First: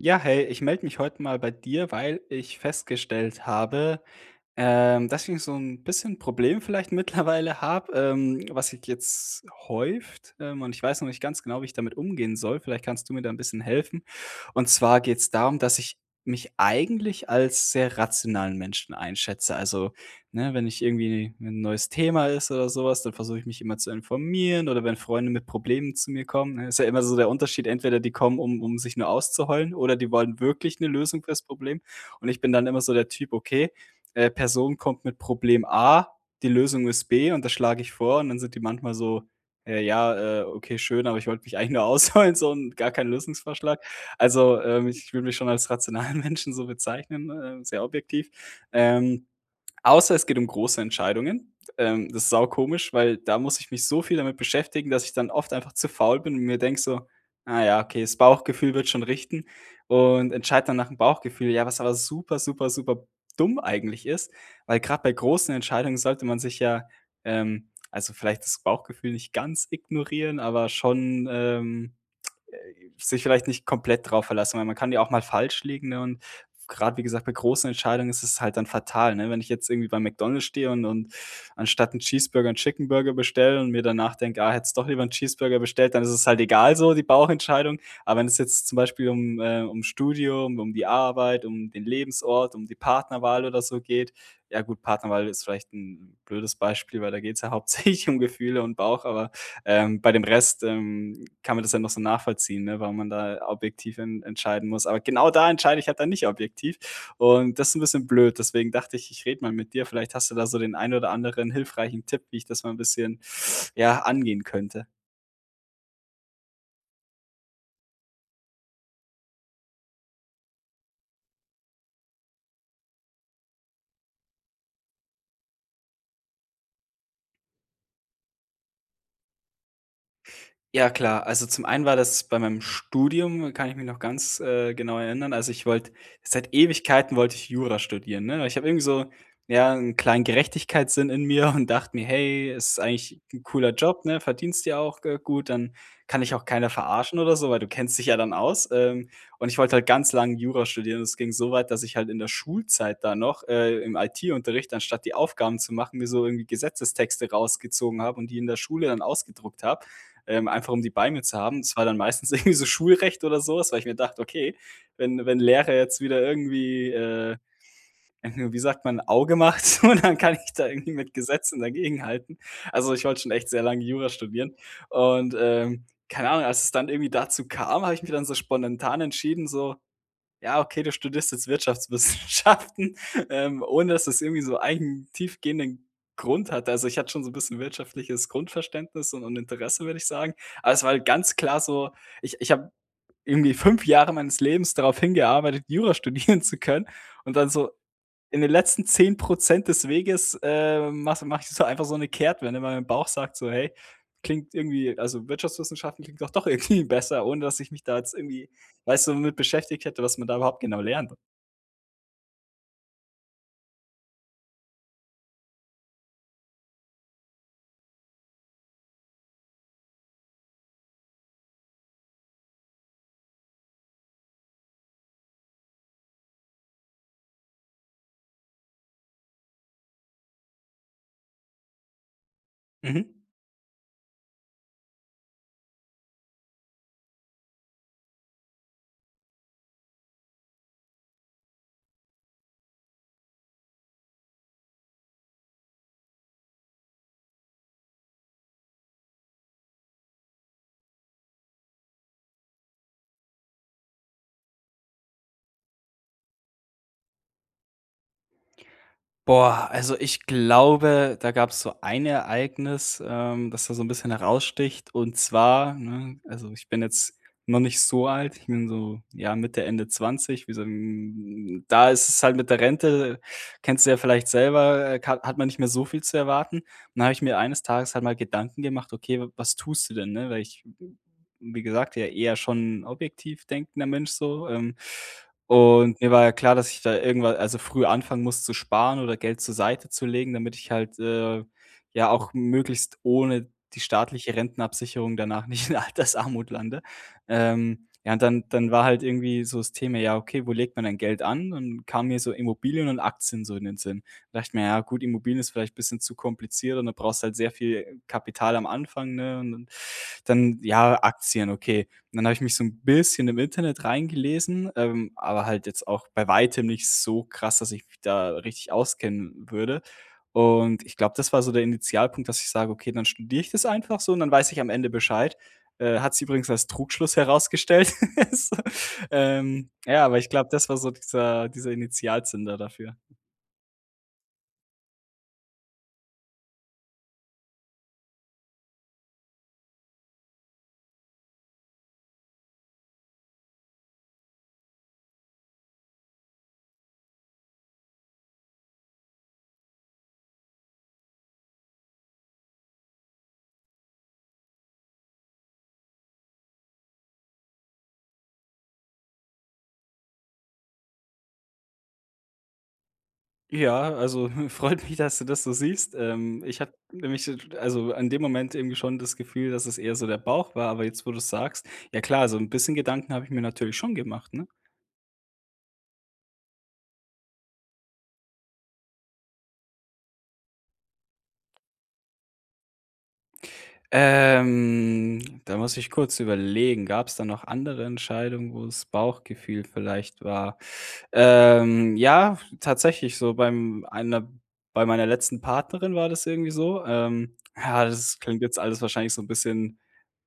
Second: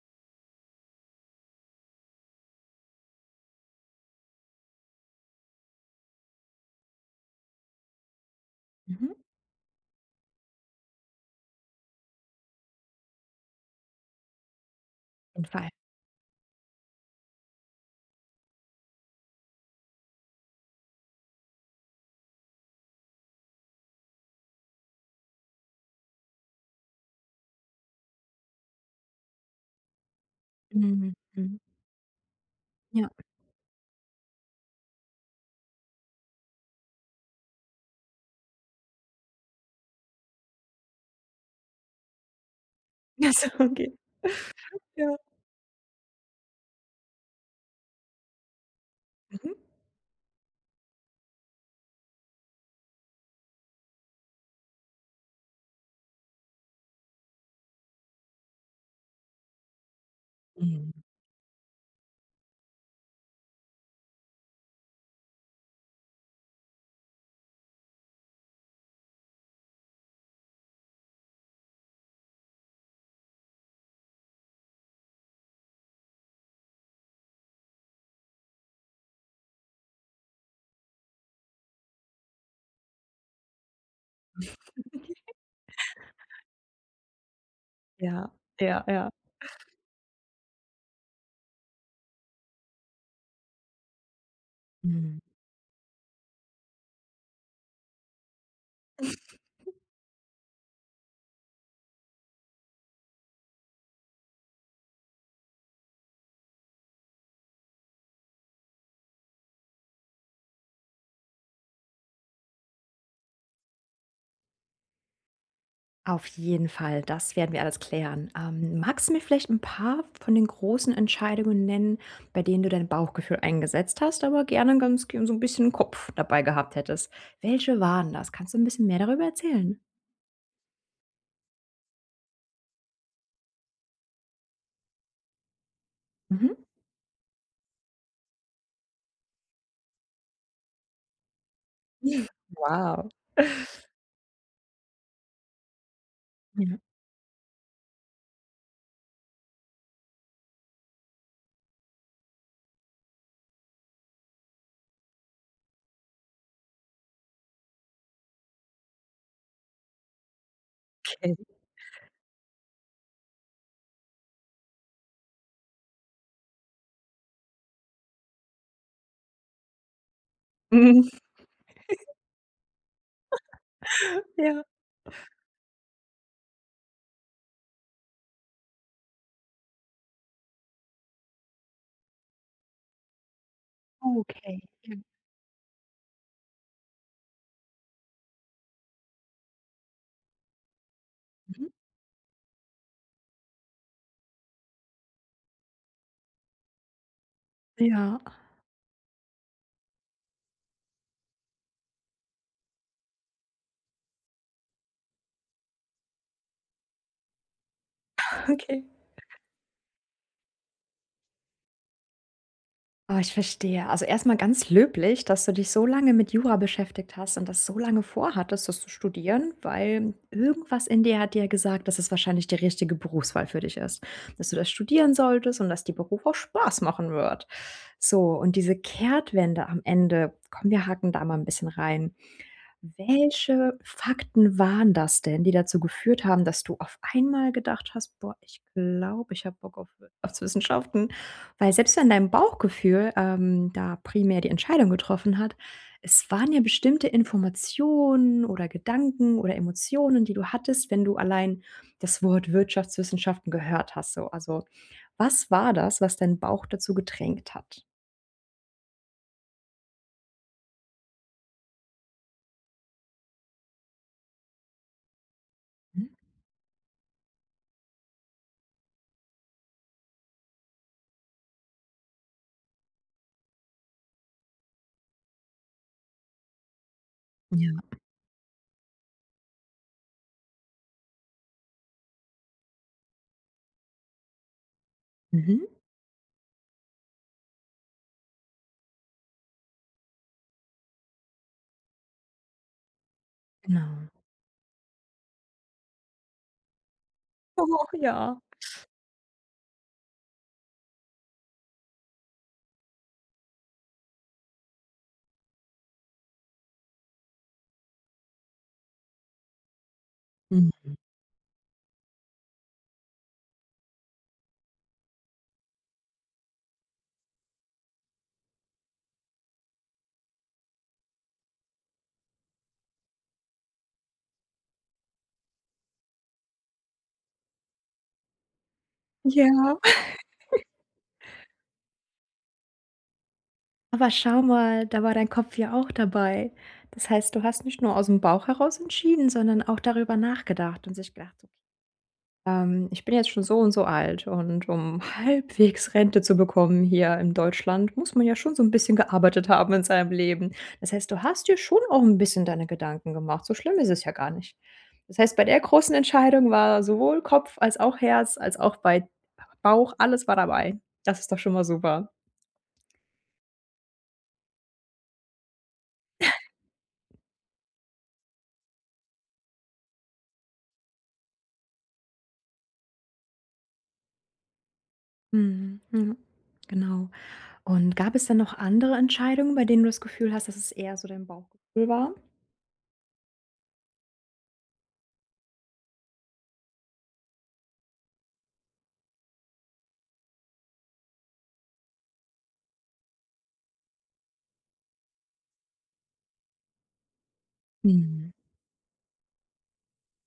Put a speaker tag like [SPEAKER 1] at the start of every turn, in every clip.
[SPEAKER 1] Ja, hey, ich melde mich heute mal bei dir, weil ich festgestellt habe, ähm, dass ich so 'n bisschen Problem vielleicht mittlerweile habe, ähm, was sich
[SPEAKER 2] Mhm.
[SPEAKER 1] jetzt häuft, ähm, und ich weiß noch nicht ganz genau, wie ich damit umgehen soll. Vielleicht kannst du mir da 'n bisschen helfen. Und zwar geht es
[SPEAKER 2] Jeden
[SPEAKER 1] darum,
[SPEAKER 2] Fall.
[SPEAKER 1] dass ich mich eigentlich als sehr rationalen Menschen einschätze. Also, ne, wenn ich irgendwie 'ne 'n neues Thema ist oder sowas, dann versuche ich mich immer zu informieren oder wenn Freunde mit Problemen zu mir kommen, ne, ist ja immer so der Unterschied, entweder die kommen, um um sich nur auszuheulen, oder die wollen wirklich 'ne
[SPEAKER 2] Mhm,
[SPEAKER 1] Lösung fürs
[SPEAKER 2] mhm.
[SPEAKER 1] Problem. Und ich bin dann immer so der
[SPEAKER 2] Ja.
[SPEAKER 1] Typ, okay, äh, Person kommt mit Problem A, die Lösung ist B und das schlage ich vor, und dann sind die manchmal so: „Äh, ja, äh, okay, schön, aber ich wollte mich eigentlich nur ausheulen, so und gar kein
[SPEAKER 2] Ach so,
[SPEAKER 1] Lösungsvorschlag“.
[SPEAKER 2] okay.
[SPEAKER 1] Also, ähm, ich
[SPEAKER 2] Ja.
[SPEAKER 1] würde mich schon als rationalen Menschen so bezeichnen, äh, sehr objektiv, ähm,
[SPEAKER 2] Mhm.
[SPEAKER 1] außer es geht um große Entscheidungen, ähm, das ist saukomisch, weil da muss ich mich so viel damit beschäftigen, dass ich dann oft einfach zu faul bin und mir denke so: „Ah, ja, okay, das Bauchgefühl wird schon richten“. Und entscheide dann nach
[SPEAKER 2] Mhm.
[SPEAKER 1] dem Bauchgefühl, ja, was aber super, super, super dumm eigentlich ist. Weil grad bei großen Entscheidungen sollte man sich ja, ähm, also, vielleicht das Bauchgefühl nicht ganz ignorieren, aber schon, ähm, äh, sich vielleicht nicht komplett drauf verlassen, weil man kann ja auch mal falsch liegen, ne, und grad, wie gesagt, bei großen Entscheidungen ist es halt dann fatal, ne, wenn ich jetzt irgendwie bei McDonald's stehe und und anstatt 'n Cheeseburger 'n Chicken Burger bestelle und mir danach denke: „Ah, hättest doch lieber 'n Cheeseburger bestellt“, dann ist es halt egal so die Bauchentscheidung, aber wenn
[SPEAKER 2] Ja,
[SPEAKER 1] es jetzt zum
[SPEAKER 2] ja,
[SPEAKER 1] Beispiel
[SPEAKER 2] ja.
[SPEAKER 1] um, äh um das Studium, um die Arbeit, um den Lebensort, um die Partnerwahl oder so geht, ja gut,
[SPEAKER 2] Mhm.
[SPEAKER 1] Partnerwahl ist vielleicht 'n blödes Beispiel, weil da geht es ja hauptsächlich um Gefühle und Bauch, aber, ähm, bei dem Rest, ähm, kann man das ja noch so nachvollziehen, ne, wenn man da ja objektiv en entscheiden muss. Aber genau da entscheide ich halt da nicht objektiv und das 'n bisschen blöd. Deswegen dachte ich, ich rede mal mit dir. Vielleicht hast du da so den einen oder anderen hilfreichen Tipp, wie ich das mal 'n bisschen ja, angehen könnte.
[SPEAKER 2] Auf jeden Fall. Das werden wir alles klären. Ähm, magst du mir vielleicht 'n paar von den großen Entscheidungen nennen, bei denen du dein Bauchgefühl eingesetzt hast, aber gerne gan g so 'n bisschen Kopf dabei gehabt hättest. Welche waren das? Kannst du 'n bisschen mehr darüber erzählen?
[SPEAKER 1] Ja, klar. Also, zum einen war das bei meinem Studium kann ich mich noch ganz, äh, genau erinnern. Also, ich wollte, seit
[SPEAKER 2] Mhm.
[SPEAKER 1] Ewigkeiten wollte ich Jura studieren, ne? Weil ich habe irgendwie so, ja, 'n kleinen Gerechtigkeitssinn in mir und dachte mir:
[SPEAKER 2] Hm,
[SPEAKER 1] „Hey, es ist
[SPEAKER 2] wow.
[SPEAKER 1] eigentlich 'n cooler Job, ne, verdienst ja auch, äh, gut, dann kann dich auch keiner
[SPEAKER 2] Ja.
[SPEAKER 1] verarschen oder so, weil du kennst dich ja dann aus.“ Ähm, und ich wollte halt ganz lange Jura studieren. Das ging so weit, dass ich halt in der Schulzeit da noch, äh, im IT-Unterricht, anstatt die Aufgaben zu machen, mir so irgendwie Gesetzestexte rausgezogen habe und die in der Schule dann ausgedruckt habe, ähm, einfach um die bei mir zu
[SPEAKER 2] Okay.
[SPEAKER 1] haben. Das war dann meistens irgendwie so Schulrecht oder sowas, weil ich mir gedacht: „Okay, wenn wenn Lehrer jetzt wieder irgendwie, äh wie sagt man Auge macht und dann kann ich da irgendwie
[SPEAKER 2] Mhm.
[SPEAKER 1] mit Gesetzen dagegenhalten“. Also, ich wollte schon echt sehr lange Jura studieren.
[SPEAKER 2] Ja.
[SPEAKER 1] Und, ähm, keine Ahnung, als es dann irgendwie dazu kam, habe ich mich dann so spontan entschieden, so: „Ja, okay, du studierst jetzt Wirtschaftswissenschaften“, ähm, ohne dass es irgendwie so
[SPEAKER 2] Okay. Hm.
[SPEAKER 1] einen tiefgehenden Grund hat. Also, ich hatte schon so 'n bisschen wirtschaftliches Grundverständnis un und Interesse, würde ich sagen. Aber es war halt ganz klar
[SPEAKER 2] Mhm.
[SPEAKER 1] so, ich ich habe irgendwie 5 Jahre meines Lebens darauf hingearbeitet, Jura studieren zu können und dann so
[SPEAKER 2] Ja.
[SPEAKER 1] in den letzten 10 % das Weges, äh, mache mache ich einfach so 'ne Kehrtwende. Mei mein Bauch sagt, so: „Hey, klingt irgendwie also, Wirtschaftswissenschaften klingt ja doch irgendwie besser.“ Ohne dass ich mich da jetzt irgendwie,
[SPEAKER 2] Okay.
[SPEAKER 1] weißt du, damit beschäftigt hätte, was man da überhaupt genau lernt.
[SPEAKER 2] Ah, ich verstehe. Also, erst mal ganz löblich, dass du dich so lange mit Jura beschäftigt hast und das so lange vorhattest, das zu studieren, weil irgendwas in dir hat dir ja gesagt, dass es wahrscheinlich die richtige Berufswahl für dich ist, dass du das studieren solltest und dass die Beruf auch Spaß machen wird. So, und diese Kehrtwende am Ende: „Komm, wir hacken da mal 'n bisschen rein.”
[SPEAKER 1] Mhm.
[SPEAKER 2] Welche Fakten waren das denn, die dazu geführt haben, dass du auf einmal gedacht hast: „Boah, ich glaube, ich hab Bock auf Wirtschaftswissenschaften.” Weil selbst wenn dein Bauchgefühl, ähm, da primär die Entscheidung getroffen hat, es waren ja bestimmte Informationen oder Gedanken oder Emotionen, die du hattest, wenn du allein das Wort „Wirtschaftswissenschaften“ gehört hast. So, also, was war das, was deinen Bauch dazu gedrängt hat?
[SPEAKER 1] Boah, also, ich glaube, da gab's so ein Ereignis, ähm, das da so 'n bisschen heraussticht, und zwar,
[SPEAKER 2] Hm.
[SPEAKER 1] ne, also, ich bin jetzt noch nicht so alt, ich bin so, ja, Mitte Ende 20, wie so 'n da ist es halt mit der Rente, kennst du ja vielleicht selber, ka hat man nicht mehr so viel zu erwarten. Und dann habe ich mir eines
[SPEAKER 2] Ja.
[SPEAKER 1] Tages halt mal Gedanken gemacht: „Okay, was tust du denn?”, ne? Weil ich bin, wie gesagt, ja eher schon 'n objektiv denkender Mensch so, ähm,
[SPEAKER 2] Mhm.
[SPEAKER 1] und mir war ja klar, dass ich da irgendwa also, früh anfangen muss, zu sparen oder Geld zur Seite zu legen, damit ich halt, äh, ja, auch möglichst ohne die
[SPEAKER 2] Genau.
[SPEAKER 1] staatliche Rentenabsicherung danach nicht in Altersarmut lande. Ähm,
[SPEAKER 2] Och,
[SPEAKER 1] ja, und
[SPEAKER 2] ja.
[SPEAKER 1] dann dann war halt irgendwie so das Thema: „Ja, okay, wo legt man dann Geld an?“ und kamen mir so Immobilien und Aktien so in den Sinn. Da dachte ich mir: „Ja, gut, Immobilien ist vielleicht bisschen zu kompliziert.”, und dann brauchst du halt sehr viel Kapital am Anfang, ne? Und dann dann
[SPEAKER 2] Mhm.
[SPEAKER 1] ja, Aktien, okay. Und dann habe ich mich so 'n bisschen im Internet reingelesen, ähm, aber halt jetzt auch bei weitem nicht so krass, dass ich mich da richtig auskennen würde. Und ich glaube, das war so der Initialpunkt, dass ich sage: „Okay, dann studiere ich das einfach so und dann weiß ich am Ende Bescheid.“ Äh, hat sich übrigens als Trugschluss herausgestellt.
[SPEAKER 2] Ja.
[SPEAKER 1] Ähm ja, aber ich glaube, das war so dieser dieser Initialzünder dafür.
[SPEAKER 2] Aber schau mal, da war dein Kopf ja auch dabei. Das heißt, du hast nicht nur ausm Bauch heraus entschieden, sondern auch darüber nachgedacht und sich gedacht so, [unintelligible] ähm: „Ich bin jetzt schon so und so alt und um halbwegs Rente zu bekommen hier in Deutschland, muss man ja schon so 'n bisschen gearbeitet haben in seinem Leben.“ Das heißt, du hast dir schon auch 'n bisschen deine Gedanken gemacht, so schlimm ist es ja gar nicht. Das heißt, bei der großen Entscheidung war sowohl Kopf als auch Herz, als auch bei Bauch, alles war dabei. Das ist doch schon mal super.
[SPEAKER 1] Ja, also, hm, freut mich, dass du das so siehst. Ähm, ich habe nämlich se also, in dem Moment irgendwie schon das Gefühl, dass es eher so der Bauch war, aber jetzt, wo du es sagst, ja, klar, so 'n bisschen Gedanken habe ich mir natürlich schon gemacht, ne?
[SPEAKER 2] Mhm, ja, genau. Und gab es da noch andere Entscheidungen, bei denen du das Gefühl hast, dass es eher so dein Bauchgefühl war?
[SPEAKER 1] Ähm, da muss ich kurz überlegen. Gab es da noch andere Entscheidungen, wo das Bauchgefühl vielleicht war? Ähm, ja, tatsächlich so beim einer bei meiner letzten Partnerin war das irgendwie so, ähm ja, das
[SPEAKER 2] Mhm.
[SPEAKER 1] klingt jetzt alles wahrscheinlich so 'n bisschen,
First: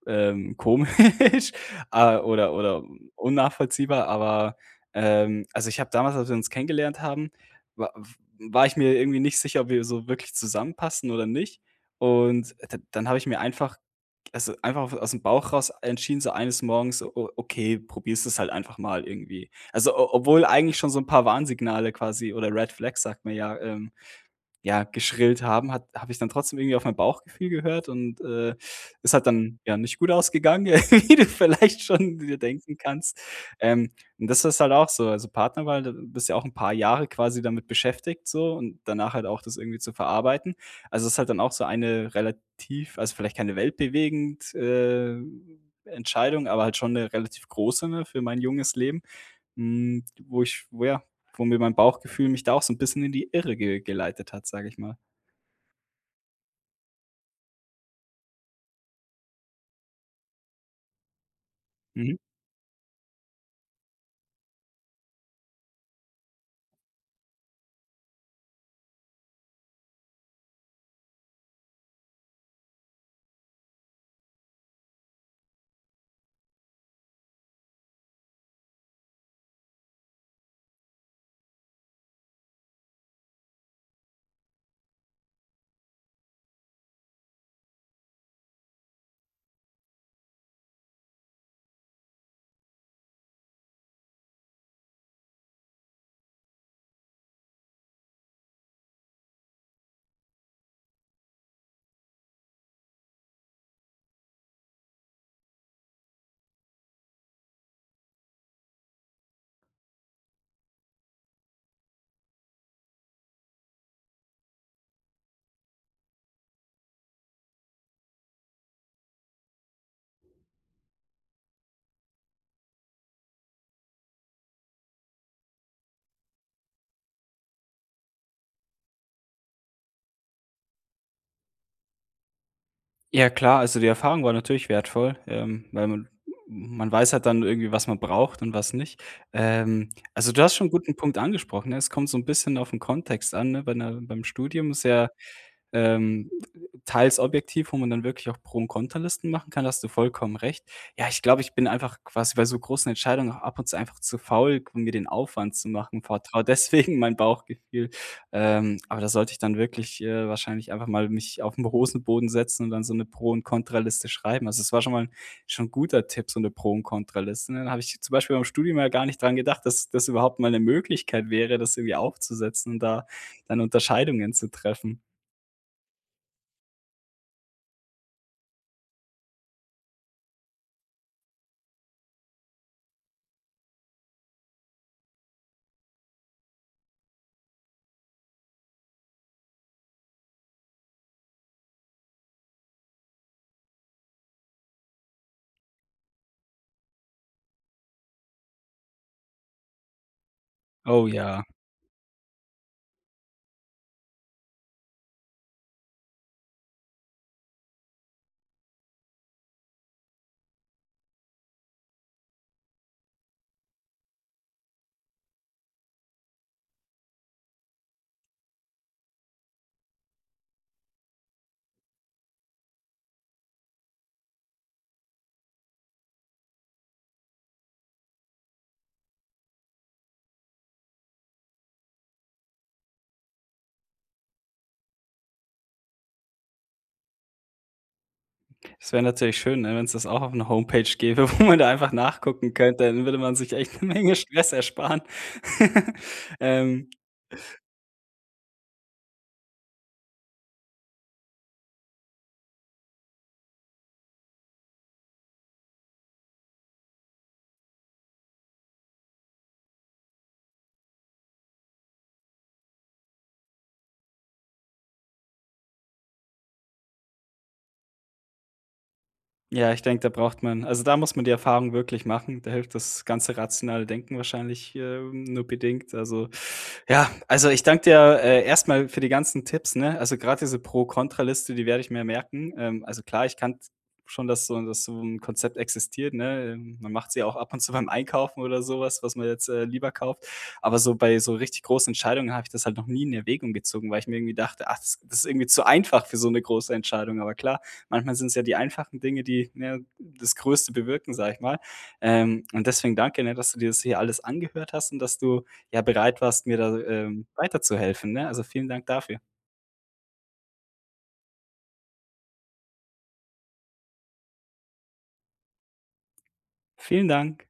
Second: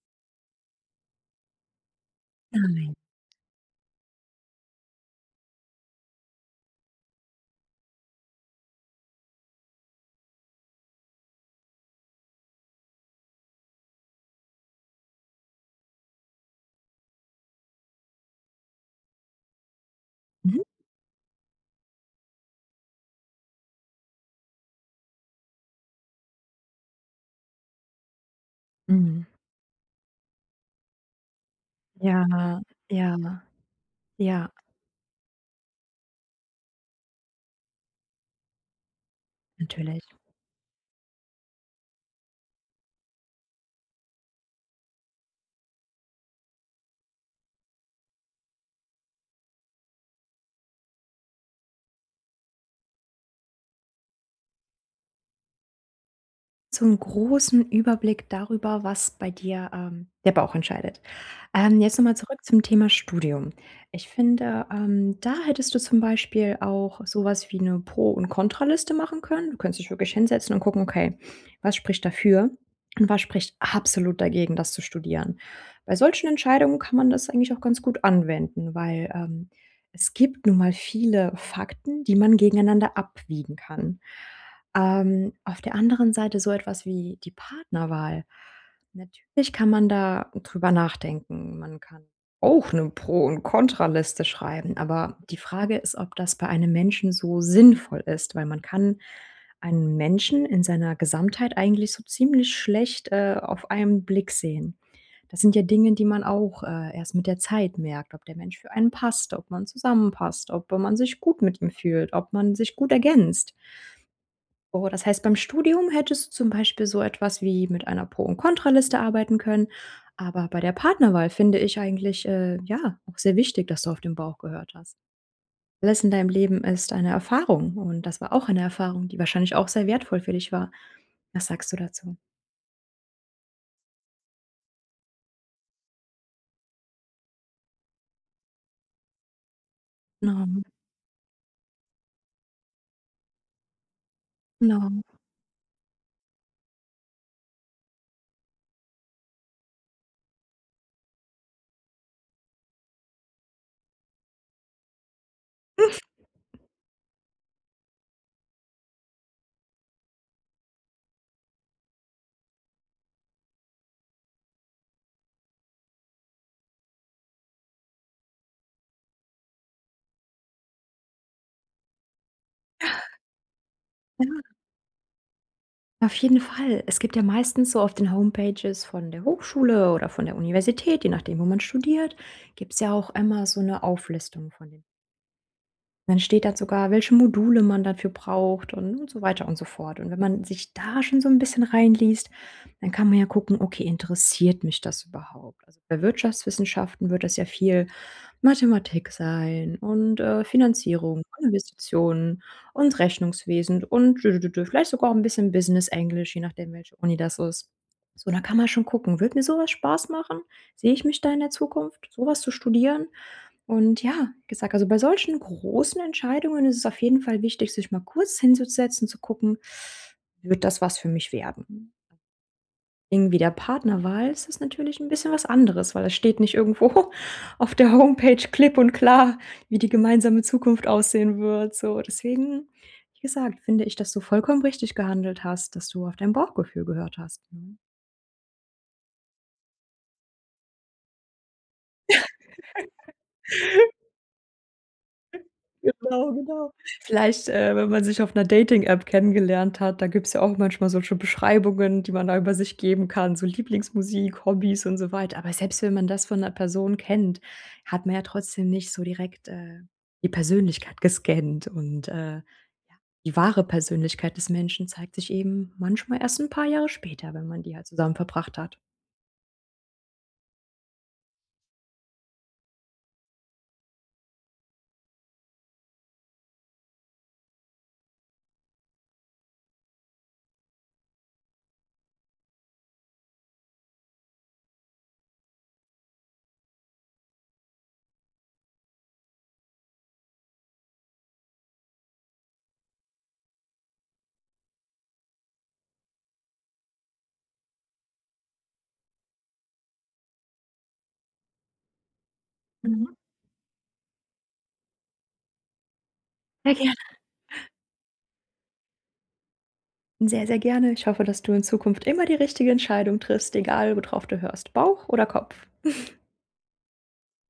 [SPEAKER 1] ähm, komisch, ah, oder oder
[SPEAKER 2] Nein.
[SPEAKER 1] unnachvollziehbar, aber, ähm also, ich habe damals, als wir uns kennengelernt haben, wa f war ich mir irgendwie nicht sicher, ob wir so wirklich zusammenpassen oder nicht. Und d dann habe ich mir einfach also, einfach ausm Bauch raus entschieden, so eines Morgens so, o okay, probierst es halt einfach mal irgendwie. Also, o obwohl
[SPEAKER 2] Mhm.
[SPEAKER 1] eigentlich schon so 'n paar Warnsignale quasi oder Red Flags, sagt man ja, ähm, ja, geschrillt haben, hat habe ich dann trotzdem irgendwie auf mein Bauchgefühl gehört und, äh, ist halt
[SPEAKER 2] Mhm.
[SPEAKER 1] dann ja nicht gut ausgegangen, wie du vielleicht schon dir
[SPEAKER 2] Ja,
[SPEAKER 1] denken kannst.
[SPEAKER 2] ja.
[SPEAKER 1] Ähm, und das
[SPEAKER 2] Ja.
[SPEAKER 1] ist halt auch so, also, Partnerwahl da bist du ja auch 'n paar Jahre quasi damit beschäftigt so und danach halt auch das irgendwie zu
[SPEAKER 2] Natürlich.
[SPEAKER 1] verarbeiten. Also, ist halt dann auch so eine relativ also, vielleicht keine weltbewegend, äh, Entscheidung, aber halt schon 'ne relativ große, ne, für mein junges Leben, hm, wo ich wo, ja, wo mir mein Bauchgefühl mich da auch so 'n bisschen in die Irre ge geleitet hat, sage ich mal.
[SPEAKER 2] Zum großen Überblick darüber, was bei dir, ähm, der Bauch entscheidet. Ähm, jetzt nochmal
[SPEAKER 1] Mhm.
[SPEAKER 2] zurück zum Thema Studium. Ich finde, ähm, da hättest du zum Beispiel auch sowas wie 'ne Pro und Kontra-Liste machen können. Du könntest dich wirklich hinsetzen und gucken: „Okay, was spricht dafür und was spricht absolut dagegen, das zu studieren?“ Bei solchen Entscheidungen kann man das eigentlich auch ganz gut anwenden, weil, ähm, es gibt nun mal viele Fakten, die man gegeneinander abwiegen kann. Ähm, auf der anderen Seite so etwas wie die Partnerwahl, natürlich kann man da drüber nachdenken. Man kann auch 'ne Pro und Kontra-Liste schreiben. Aber die Frage ist, ob das bei einem Menschen so sinnvoll ist, weil man kann einen Menschen in seiner Gesamtheit eigentlich so ziemlich schlecht, äh, auf einen Blick sehen. Da sind ja Dinge, die man auch, äh, erst mit der Zeit merkt, ob der Mensch für einen passt, ob man zusammenpasst, ob wenn man sich gut mit ihm fühlt, ob man sich gut ergänzt. Oh, das heißt, beim Studium hättest zum Beispiel so etwas wie mit einer Pro und Kontra-Liste arbeiten können. Aber bei der Partnerwahl finde ich eigentlich, äh, ja, auch sehr wichtig, dass du auf den Bauch gehört hast. Alles in deinem Leben ist eine Erfahrung. Und das war auch eine Erfahrung, die wahrscheinlich auch sehr wertvoll für dich war. Was sagst du dazu?
[SPEAKER 1] Ja klar, also die Erfahrung war natürlich wertvoll, ähm, weil man hm, man weiß halt dann irgendwie, was man braucht und was nicht. Ähm, also du hast
[SPEAKER 2] Namen.
[SPEAKER 1] schon 'n guten Punkt angesprochen, ne? Es kommt so 'n bisschen auf 'n Kontext an, ne, wenn, äh, beim Studium
[SPEAKER 2] Nam.
[SPEAKER 1] sehr, ähm, [unintelligible] teils objektiv, wo man dann wirklich auch Pro und Kontra-Listen machen kann, da hast du vollkommen recht. Ja, ich glaube, ich bin einfach quasi bei so großen Entscheidungen auch ab und zu einfach zu faul, um mir den Aufwand zu machen, vertraue deswegen mein Bauchgefühl. Ähm, aber da sollte ich dann wirklich, äh, wahrscheinlich einfach mal mich auf 'n Hosenboden setzen und dann so 'ne Pro und Kontra-Liste schreiben. Also es war schon mal 'n schon guter Tipp, so 'ne Pro und Kontra-Liste, dann habe ich zum Beispiel beim Studium mal gar nicht daran gedacht, dass das überhaupt mal 'ne Möglichkeit wäre, das irgendwie aufzusetzen und da dann Unterscheidungen
[SPEAKER 2] Ja.
[SPEAKER 1] zu treffen.
[SPEAKER 2] Auf jeden Fall. Es gibt ja meistens so auf den Homepages von der Hochschule oder von der Universität, je nachdem, wo man studiert gibt's ja auch immer so 'ne Auflistung von den... Dann steht da sogar, welche Module man dafür braucht und und so weiter und so fort. Und wenn man sich da schon so 'n bisschen reinliest, dann kann man ja gucken: „Okay, interessiert mich das überhaupt?“ Also bei Wirtschaftswissenschaften wird das ja viel Mathematik sein und, äh,
[SPEAKER 1] Oh
[SPEAKER 2] Finanzierung
[SPEAKER 1] ja.
[SPEAKER 2] und Investitionen und Rechnungswesen und dödödödö, vielleicht sogar 'n bisschen Business Englisch, je nachdem welche Uni das ist. So, dann kann man schon gucken: „Würde mir sowas Spaß machen? Sehe ich mich da in der Zukunft, sowas zu studieren?“ Und ja, wie gesagt, also bei solchen großen Entscheidungen ist es auf jeden Fall wichtig, sich mal kurz hinzusetzen zu gucken: „Wird das was für mich werden?“ Irgendwie der Partnerwahl ist es ist natürlich 'n bisschen was anderes, weil da steht nicht irgendwo auf der Homepage klipp und klar, wie die gemeinsame Zukunft aussehen wird, so. Deswegen, wie gesagt, finde ich, dass du vollkommen richtig gehandelt hast, dass du auf dein Bauchgefühl gehört hast, mhm.
[SPEAKER 1] Das wäre natürlich schön, ne? Wenn es das auch auf 'ner Homepage gäbe, wo man da einfach nachgucken könnte, dann würde man sich echt 'ne Menge Stress ersparen.
[SPEAKER 2] Genau, genau.
[SPEAKER 1] Ähm
[SPEAKER 2] Vielleicht, äh, wenn man sich auf 'ner Dating App kennengelernt hat, da gibt es ja auch manchmal solche Beschreibungen, die man da über sich geben kann, so Lieblingsmusik, Hobbys und so weiter. Aber selbst wenn man das von 'ner Person kennt, hat man, ja, trotzdem nicht so direkt, äh, die Persönlichkeit gescannt. Und, äh, die wahre Persönlichkeit des Menschen zeigt sich eben manchmal erst 'n paar Jahre später, wenn man die halt zusammen verbracht hat.
[SPEAKER 1] Ja, ich denke, da braucht man also, da muss man die Erfahrung wirklich machen. Da hilft das ganze rationale Denken wahrscheinlich, äh, nur bedingt, also ja, also, ich danke dir, äh, erstmal für die ganzen Tipps, ne? Also, grad diese Pro-Contra-Liste, die werde ich mir merken. Ähm, also, klar, ich kannte schon dass so dass so 'n Konzept existiert, ne? Man macht sie ja auch ab und zu beim Einkaufen oder sowas, was man jetzt, äh, lieber kauft. Aber so bei so richtig großen Entscheidungen habe ich das halt noch nie in Erwägung gezogen, weil ich mir irgendwie dachte: „Ach, das ist irgendwie zu einfach für so 'ne große Entscheidung.“ Aber klar, manchmal sind es ja die einfachen Dinge, die ja das größte bewirken, sage ich mal. Ähm, und deswegen
[SPEAKER 2] Mhm.
[SPEAKER 1] danke ne, dass du dir das hier alles angehört hast und dass du, ja, bereit warst, mir
[SPEAKER 2] Sehr
[SPEAKER 1] da,
[SPEAKER 2] gerne.
[SPEAKER 1] ähm, weiterzuhelfen, ne? Also, vielen Dank dafür.
[SPEAKER 2] Sehr, sehr gerne. Ich hoffe, dass du in Zukunft immer die richtige Entscheidung triffst. Egal, worauf du hörst, Bauch oder Kopf.
[SPEAKER 1] Vielen Dank.